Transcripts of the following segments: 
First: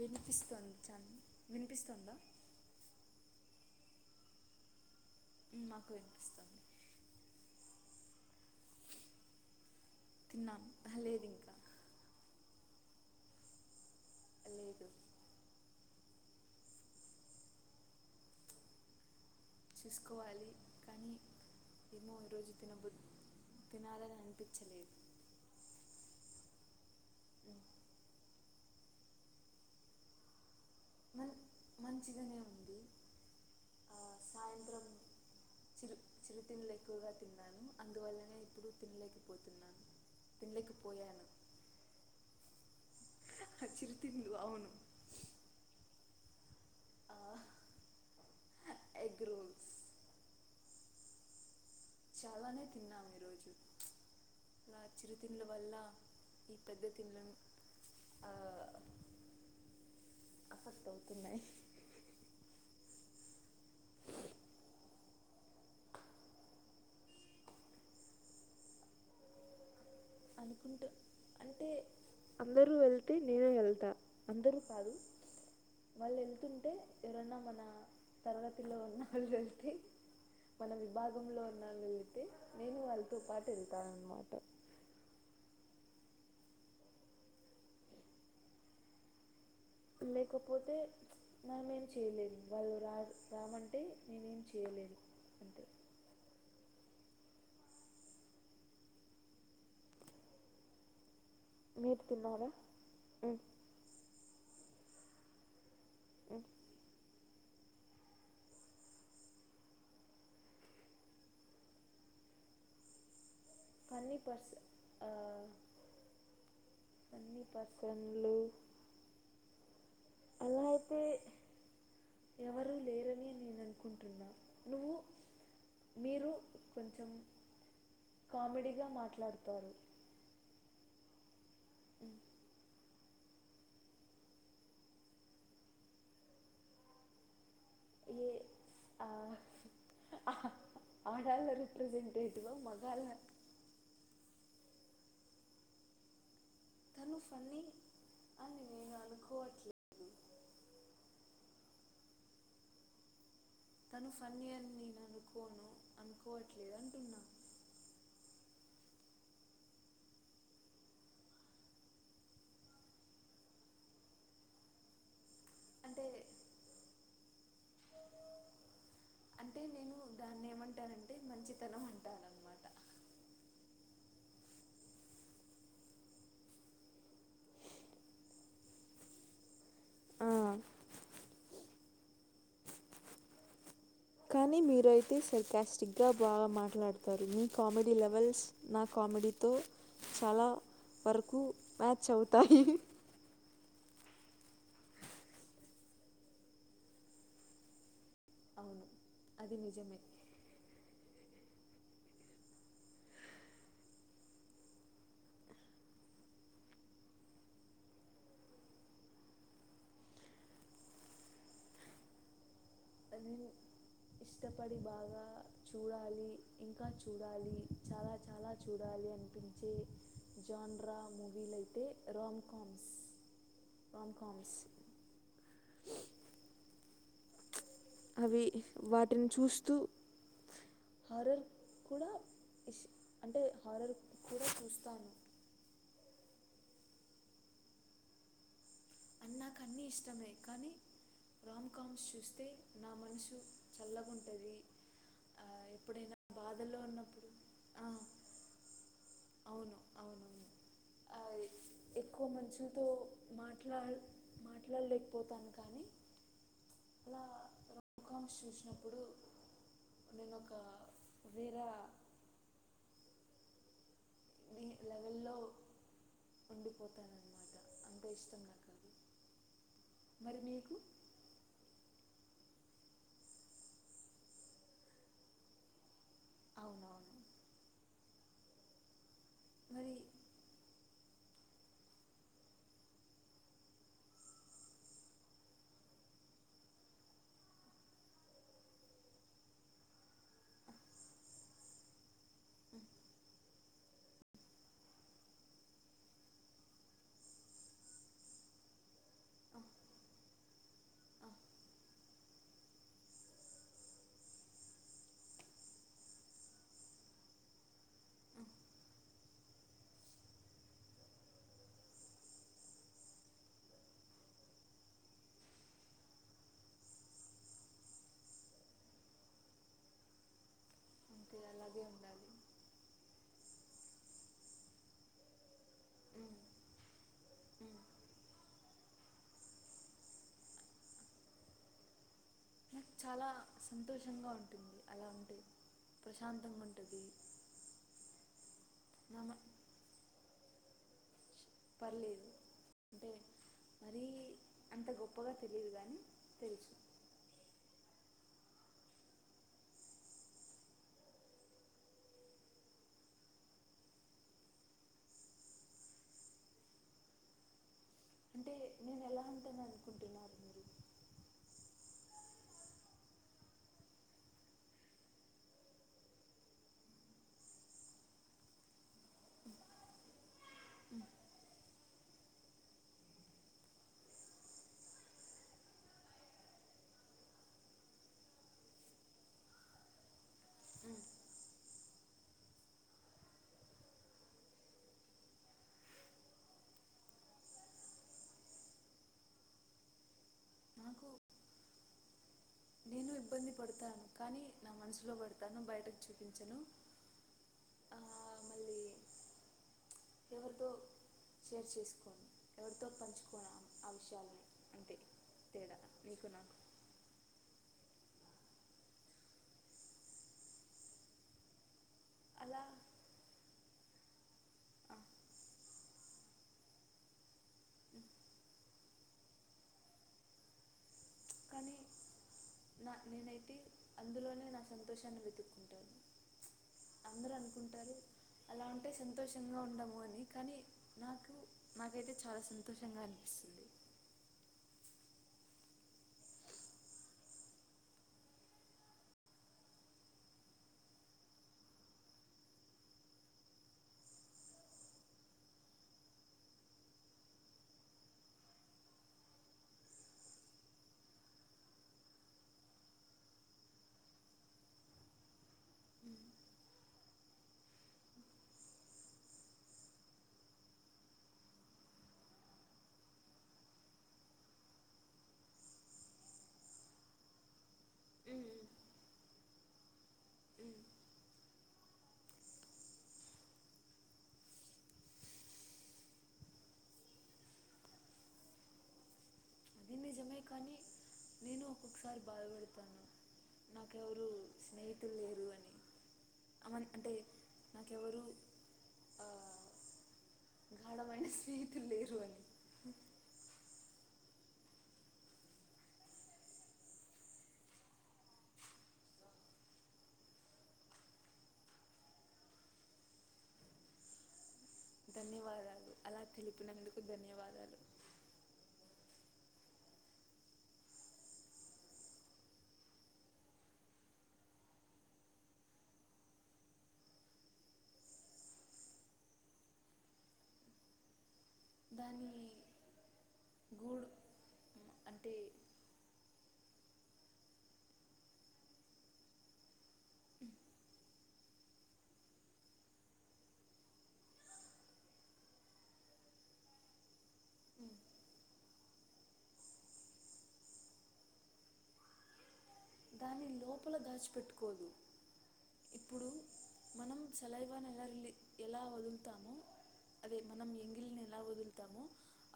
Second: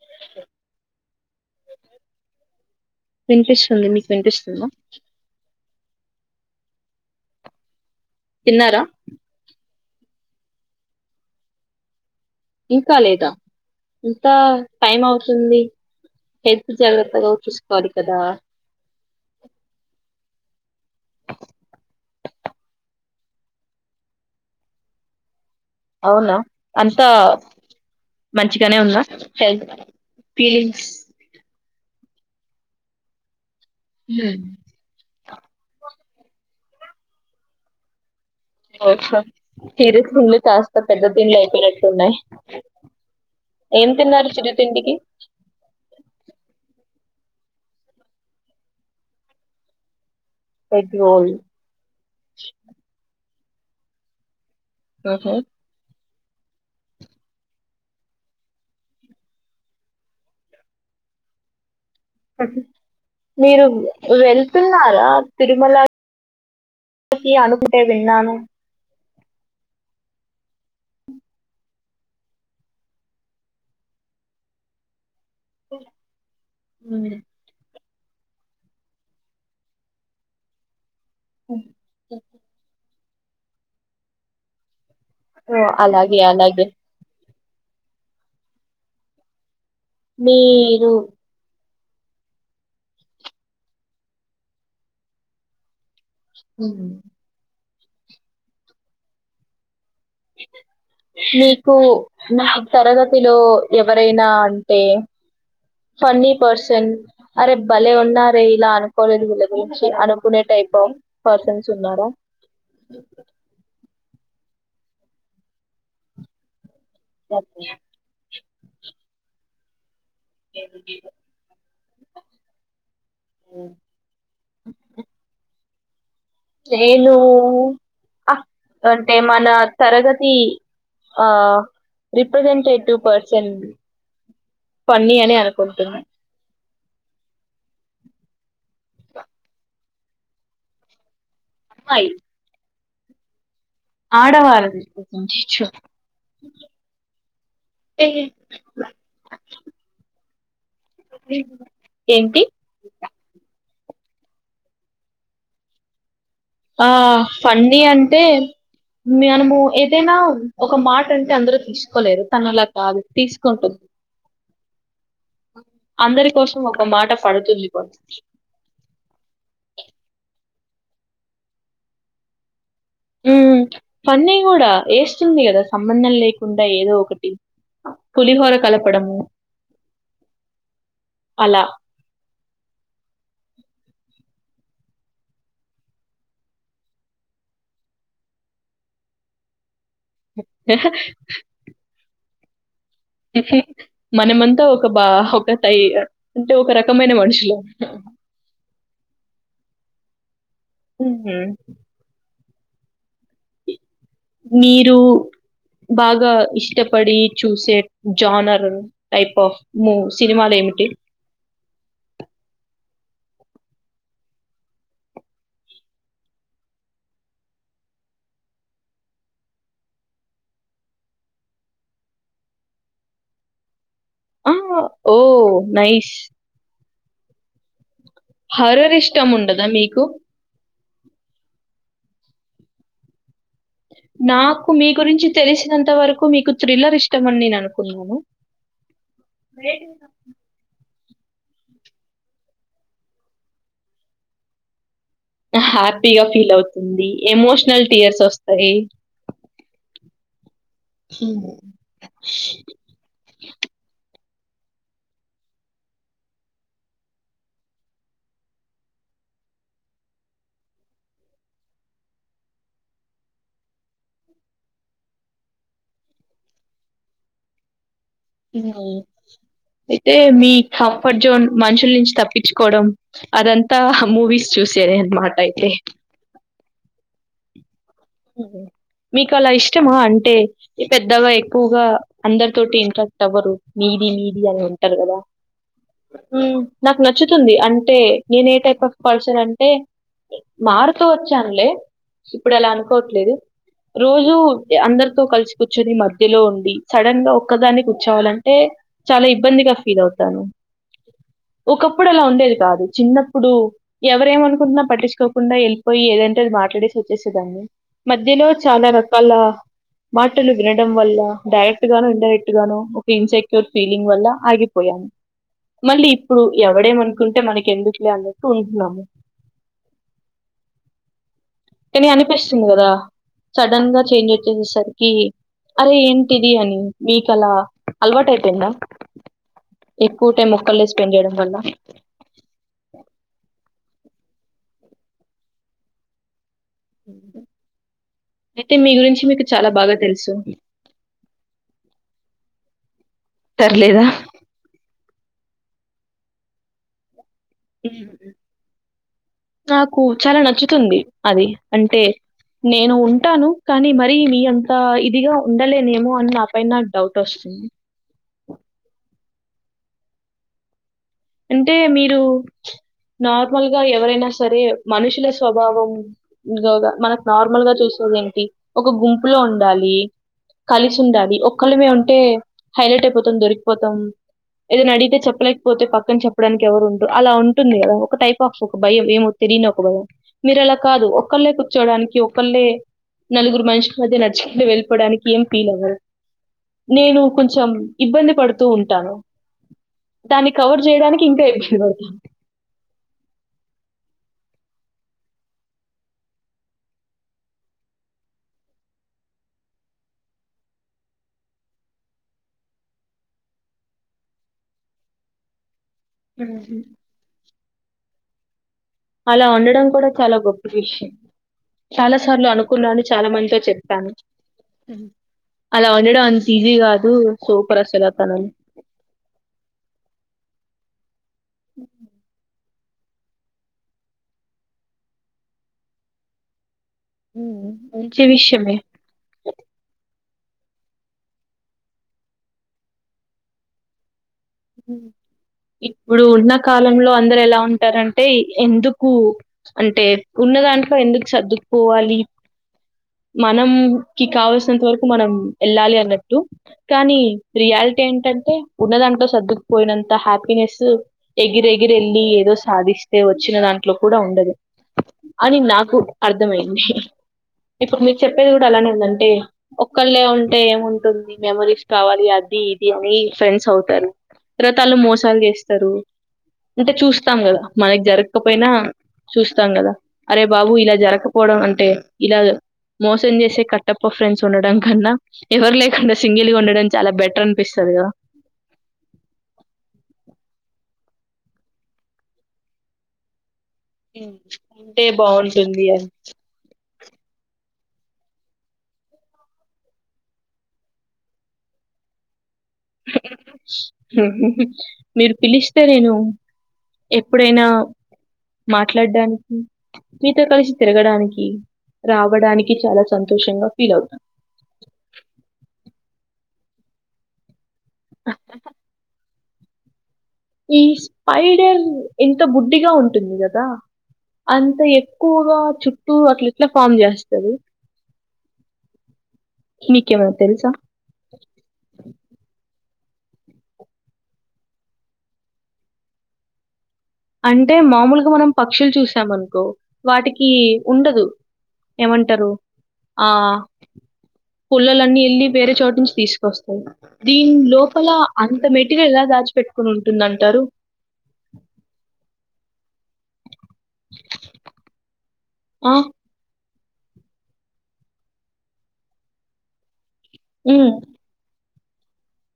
వినిపిస్తుంది చాల్ వినిపిస్తుందా? ఉంది మీక్ వినిపిస్తుందా? ఉమ్ మాకు వినిపిస్తుంది తిన్నారా? తిన్నామ్ అహ్ లేదింకా ఇంకా లేదా ఇంతా లేదు టైం అవుతుంది ఎత్ జాగ్రత్తగా ఉ చుసుకోవాలి కదా చూస్కోవాలి కానీ ఏమో ఈరోజు తినబు తినాలని అనిపిచ్చలేదు అవునా అంతా మంచిగానే ఉంద హెల్త్ ఫీలింగ్స్ మన్ మంచిగానే ఉంది ఆ, సాయంత్రం చిరు చిరుతిండ్లు ఎక్కువగా తిన్నాను అందువల్లనే ఇప్పుడు ఈ రోజు తినలేకపోతున్నాను తీరు తింలు చాస్తాఉంటే పెద్ద తినలేకపోయాను దిండ్లు ఐపోయినట్టున్నయి [unintelligible] ఎం తిన్నారు చిరుతిండ్లు అవును చిరుతిండికి అహ్ అ ఎగ్ రోల్స్ ఎగ్ రోల్ చాలానే తిన్నాము ఈరోజు ఇలా మ్హూ. చిరుతిండ్లు వల్ల ఈ పెద్ద తిన్లెమ్ ఆ [inaudible] అఫెక్టవుతున్నయి మీరు వెళ్తున్నారా తిరుమల కి అనుకుంటే విన్నాను అనుకుంటె అంటే అందరూ వెళ్తే నేను ఏళ్తా అందరూ కాదు వాళ్ళు ఏళ్తుంటే మ్. ఎవరన్నా మన తరగతిలో ఉన్న వాళ్ళు వెళ్తే మనం ఇ భాగంలో ఉన్నా వెళితే నేను వాళ్ళతో పాటు వెళ్తా అన్నమాట ఓ అలాగె అలాగె లేకపోతే మీరు మేం మేం చేయలేదు వాళ్ళు రా రామంటే నేనేం చేయలేను అంతె ఉమ్ నీకు మీరు తిన్నారా నాక్ తరగతిలో ఎవరైనా అన్ టే ఫన్ని పర్సన్ అరే భలే ఉన్నారే ఇలా అనుకోలేదు వీళ్ళ గురించి అనుకునే టైప్ ఆఫ్ పర్సన్స్ ఉన్నార? ఫనీ పర్సన్ ఆ ఫన్నీ పర్సన్లు ఎవరూ లేరె ఉమ్ ఉమ్ హు మీరు కొంచెం నేనూ అ కామెడీగా అంటే మన మాట్లాడతారు తరగతి ఆ రిప్రెజెంటేటివ్ పర్సన్ పన్నియనే అనుకుంటున్న ఎ ఆ అహ్ ఆడల్ల రెప్రజెంటేటివ్ ఆ మగ్ గాళ్ళ ఆడవాళ్ళ చిచో తను ఫన్ని అని నేనమనుకోవట్లేదు హి ఏంటి తను ఫన్ని అని నేను అనుకోను అట్ ఆ ఫన్నీ అంటే మ్యానము ఏదైనా ఒక మాట అంటే అందరు తీసుకోలేరు తను అలా కాదు తీసుకుంటుంది బ్లాంక్ అంటే అందరి కోసం ఒక మాట పడుతుంది కూడా బ్లాంక్ ఉంటానంటే మంచితనం అంటరానమాట ఉమ్ పన్నీ కూడా ఎస్తుంది కదా సంబంధం లేకుండా ఏదో ఒకటి పులిహోర కలపడము ఆ అలా కానీ మీరయితే సర్కాస్టిక్ గా బాగా మాట్లాడతారు మీ కామెడీ లెవెల్స్ నాక్ కామెడీతో చాలా వరకు మ్యాచ్ అవుతాయి బ్లాంక్ మనమంతా ఒక బా ఒక తై అంటే ఒక రకమైన మనుషులం బ్లాంక్ అవును అది నిజమే ఉహు మీరు బాగా ఇష్టపడి చూసే జానర్ టైప్ ఆఫ్ మూ సినిమాలేవి ఏట్టి నేను ఇష్టపడి బాగా చూడాలి ఇంకా చూడాలి చాలా చాలా చూడాలి చూడలి అనిపించే జాన్రా మూవీలయితే రామ్కామ్స్ బ్లాంక్ ఆ ఓ నైస్ అవి హారర్ ఇష్టం వాటిని ఉండదా చూస్తూ మీకు? హారర్ కూడా ఇష్ అంటే హారర్ కూడా నాకు మీ చూస్తాను గురించి తెలిసినంత వరకు మీకు థ్రిల్లర్ ఇష్టమని నేను అనుకున్నాను నాకన్నీ ఇష్టమె కానీ రామ్ కామ్స్ చూస్తే నా మనసు చల్లగుంటది హ్యాపీగా ఫీల్ అవుతుంది ఎమోషనల్ ఆ, టీయర్స్ వస్తాయి అయ్ ఎక్కువ మంచులతో మాట్లా మాట్లాడలేకపోతాను కానీ అలా రోమ్కామ్స్ చూసినప్పుడు నేనోక వేరా వేరే లెవెలొ ఉండి పోతాను అనమాట అ ఉమ్ అయితే మరి మీ మీకు కంఫర్ట్ జోన్ మనుషుల నుంచి తప్పిచుకోవడం అదంతా మూవీస్ చూసే అనమాట అయితే అవునవును ఉమ్ హు మీకు అలా మరి ఇష్టమా అంటే పెద్దగా ఎక్కువుగా అందరి తోటి ఇంట్రాక్ట్ అవ్వరు నీది నీది అని అంటరు కదా ఉమ్ నాకు నచ్చుతుంది అంటే నేనే టైప్ ఆఫ్ పర్సన్ అంటే మారుతూ వచ్చానులే ఇప్పుడు అలా అనుకోట్లేదు రోజూ యా అందరితో కలిసి కూర్చొని మధ్యలో ఉండి సడన్ గా ఒక్కదాని కూర్చోవాలంటే చాలా ఇబ్బందిగా ఫీల్ అవుతాను ఒకప్పుడు అలా ఉండేది కాదు చిన్నప్పుడు ఎవరేమ అనుకున్న పట్టించుకోకుండా వెళ్ళిపోయి ఏదంటే అది మాట్లాడేసి వచ్చేసేదాన్ని మధ్యలో చాలా రకాల మాటలు వినడం వల్ల డైరెక్ట్ గాను ఇండడైరెక్ట్ గాను ఒక ఇన్సెక్యూర్ ఫీలింగ్ వల్ల ఆగిపోయా మళ్ళీ ఇప్పుడు ఎవడేమనుకుంటే మనకి ఎందుకులే అని చెప్పి ఉంటున్నా అంతే అలాగే కాని ఉండాలి అనిపిస్తుంది కదా సడన్ గా చేంజ్ వచ్చేసేసరికి అరె ఏంటిది అని మీకు అలా అలవాటు అయిపోయింద ఎక్కువ టైం ముక్కలే స్పెండ్ చేయడం వల్ల నాకు చాలా సంతోషంగా ఉంటుంది అలా ఉంటే ప్రశాంతంగా ఉంటు అయితే మీ నా గురించి మ- మీకు చాలా బాగా తెలుసు పర్లేదు అంటే మరీ తర్లేదా? అంత గొప్పగా తెలీ లేదు గాని తెలుసు ఉమ్ నాకు చాలా నచ్చుతుంది అది అంటే నేను ఉంటాను కానీ మరి మీ అంతా ఇదిగా ఉండలేనేమో అని నా పైన నాక్ డౌట్ వస్తుంది ఆ తిన్న అనుకుంటున్నారు అంటే మీరు నార్మల్ గా ఎవరైనా సరే మనుషుల స్వభావం గగ మనకు నార్మల్ గా చూస్తు ఏంటి ఒక గుంపులో ఉండాలి కలిసుండాలి ఒకళ్ళమే ఉం అంటే హైలైట్ అయిపోతాం దొరికిపోతాం ఏదైనా అడిగితే చెప్పలేకపోతే పక్ కానీ చెప్పడానికి ఎవరు ఉంటు అలా ఉంటుంది కదా ఒక టైప్ ఆఫ్ ఒక భయం ఏమో తెలియని ఒక భయం మీరు అలా కాదు ఒక్కళ్ళే చడానికి ఒకళ్ళే నలుగురు మనుషుల మధ్య నడుచుకుంటూ వెళ్ళిపోవడానికి ఏం ఫీల్ అవ్వదు నేను కొంచెం ఇబ్బంది పడుతూ ఉంటాను దానికి నాకు నేను ఇబ్బంది పడతాను కానీ నా మనసులో పడతాను బయటకు చూపించను ఆ, మళ్ళీ ఎవరితో షేర్ చేసుకోని ఎవరితో నీకు నాకు [unintelligible] అలా ఉండడం కూడా చాలా గొప్ప విషయం చాలా సార్లు అలా అనుకున్నాని చాలా మందితో చెప్ పే ఆ, అలా వండడం అంత ఈజీ కాదు సూపర్ అస్సలు అతను కానీ ఉ ఉ నా నేనైతే అందులోనే నా సంతోషాన్ని వెతుక్కుంటాను అందరు హ్మ్. అనుకుంటారు మంచి అలా విషయమే. ఉంటే సంతోషంగా ఉండము అని కానీ నాకు నాకైతే చాలా సంతోషంగా అనిపిస్తుంది ఉ ఇప్పుడు ఉన్న కాలంలో అందరు ఎలా ఉంటారంటే ఎందుకు అంటే ఉం ఉన్న దాంట్లో ఎందుకు సర్దుకుపోవాలి మనం కి కావల్సినంత వరకు మనం వెళ్ళాలి అన్నట్టు కానీ రియాలిటే ఏంటంటే ఉన్నదాంట్లో సర్దుకుపోయినంత హ్యాపీనెస్ ఎగిర ఎగిర వెళ్లి ఏదో సాధిస్తే ఏ వచ్చిన దాంట్లో కూడా ఉండదు అని నాకు అర్థమయింది ఇప్పుడు మీకు చెప్పేది కూడా అలానే ఉందంటే ఒక్కళ్ళే ఉంటే ఏముంటుంది మెమరీస్ కావాలి అది అని ఫ్రెండ్స్ అవుతారు తర్వాత వాళ్ళు మోసాలు చేస్తరు అంటే చూస్తాం కదా మనకి జరగకపోయినా చూస్తాం కదా అరే బాబు ఇలా జరకపోవడం అంటే ఇలా మోసం చేసే కట్టప్ప ఫ్రెండ్స్ ఉండడం కన్నా ఎవరు లేకుండా సింగిల్గా ఉండడం చాలా బెటర్ అనిపిస్తుంది స్తది కదా అది నిజమే కానీ నేను ఒక్కొక్కసారి బాధపడతాను నాకెవరు మ్ ఉంటే స్నేహితులు లేరు బాగుంటుందీ అని అమన్ అంటే నాకెవరు స్నేహితులు లేరు అని [inaudible] మీరు పిలిస్తే నేను ఎప్పుడైనా మాట్లాడానికి మీతో కలిసి తిరగడానికి రావడానికి చాలా సంతోషంగా ఫీల్ అవుతాం ధన్యవాదాలు అలా తెలిపినందుకు ధన్యవాదాలు హా హహ ఈ స్పైడల్ ఎంత బుడ్డిగా ఉంటుంది గదా అంత ఎక్కువగా చుట్టూ అట్లేట్ల ఫామ్ చేస్తది మీకేమైనా తెలుసా దాని గూడు అంటే అంటే మామూలుగా మనం పక్షులు చూసామనుకో వాటికి ఉండదు ఏమంటరు ఆహ్ పుల్లలన్నీ యేళ్ళి వేరే చోటు నుంచి తీసుకొస్తార్ దీన్ లోపల అంత మెటీరియల్ లా దాచి పెట్టుకుని ఉంటుందంటారు దాని లోపల దాచిపెట్టుకోదు ఆహ్ ఇప్పుడు మనం చలైవాన్ ఎలా ఉంది ఎలా వదులుతామో అది ఉమ్ తామో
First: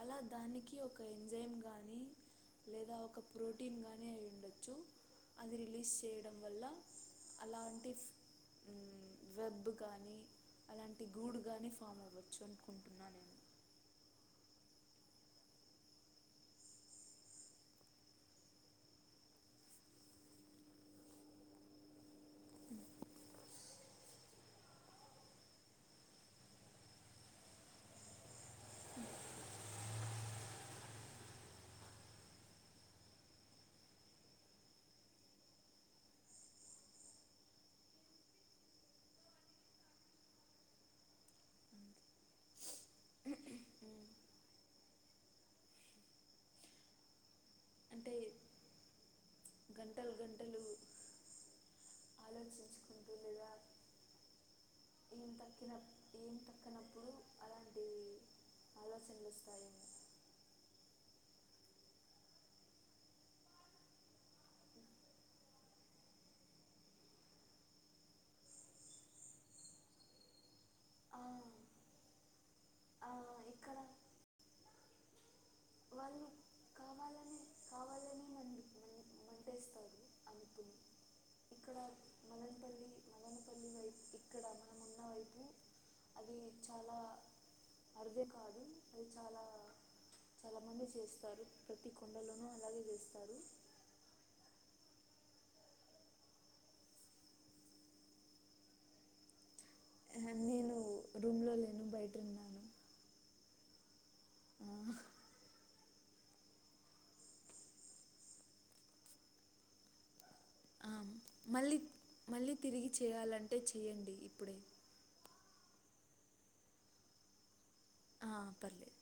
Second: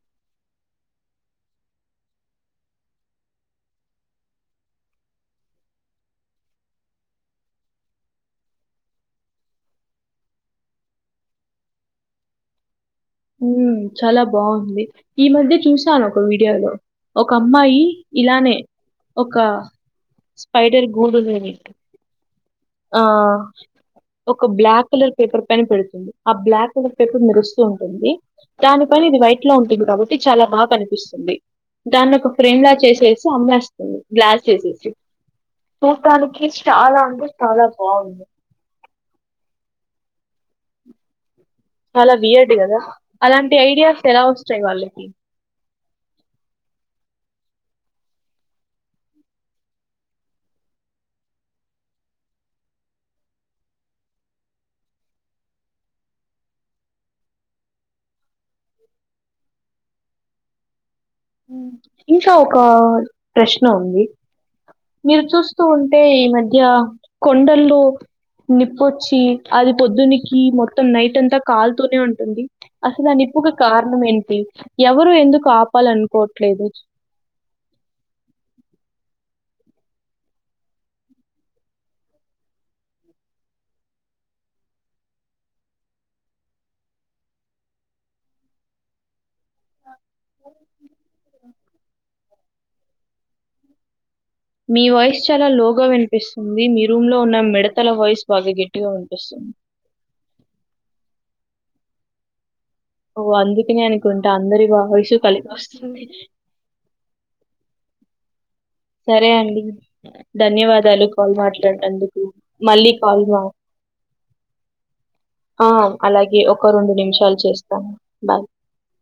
అలా దానికి ఒక ఏంజైం గానీ లేదా ఒక ప్రోటీన్ గాని అయి ఉండొచ్చు అది రిలీజ్ చేయడం వల్ల అలాంటి ఫ్ వెబ్ గాని అలాంటి గూడు గాని ఫామ్ అవ్వచ్చు అనుకుంటున్నాన్ ఉమ్ చాలా బాగుంది ఈ మధ్య చూసాను ఒక వీడియోలో ఒక అమ్మాయి ఇలానే ఒక స్పైడర్ గూడున్నది ఆహ్ ఒక బ్లాక్ కలర్ పేపర్ పైన పెడుతుంది ఆ బ్లాక్ కలర్ పేపర్ మెరుస్తూ ఉంది ది దాని పైన ఇది వైట్ లో ఉంటుంది కాబట్టి చాలా బా కనిపిస్తుంది దాన్ని ఒక ఫ్రేమ్ లా చేసేసి అమ్మేస్తుంది గ్లాస్ చేసేసి చూస్తానికి చాలా అంటే చాలా బావుంది చాలా వియార్డ్ గదా అలాంటి ఐడియాస్ ఎలా ఒస్తయ్ వాళ్ళకి [inaudible] అంటే గంటలు గంటలు ఆలోచించుకుంటుంది గదా ఎం తక్కిన ఎం తక్కనపుడు అలంటియ్ ఆలోచనలు వస్తాయేమో ఇంకా ఒక అహ్ ప్రశ్న ఉంది మీరు చూస్తూ ఉంటే ఈ మధ్య కొండల్లూ నిప్పొచ్చి అది పొద్దునికి మొత్తం నైట్ ఆ, అంతా కాల్తూనే ఉంటుంది అసలు ఆ ని ప్పుకి కారణం ఏంటి ఎవరు ఎందుకు వాళ్ళు కాపాలనుకోట్లే లేదు కావాలని కావాలని మండి మం- మంటేస్తారు అనుకుని ఇక్కడ మలనపల్లి మలనపల్లి వైప్ ఇక్కడ మనమున్న వైపు అది చాలా అరుదే కాదు అది చాలా చాలా మంది చేస్తారు ప్రతి కొండలోనూ అలాగే చేస్తారు మీ వాయిస్ చాలా లోగా వినిపిస్తుంది మీ రూమ్ లో ఉన్న మిడతల వాయిస్ బాగా గెట్టిగా గా వినిపిస్తుంది నేను రూమ్ లో లేను బయటన్నాను ఓ అందుకనే అనుకుంటే అందరి వాయిస్ కలిపి వస్తుంది సరే అండి ఆ, ధన్యవాదాలు కాల్ మళ్ళీ మాట్లాన్నందుకు తిరిగి మళ్ళీ కాల్ మా చేయాలంటే చేయండి ఇప్పుడే ఆ అలాగే ఒక రెండు నిమిషాలు చేస్ ఆ పర్లే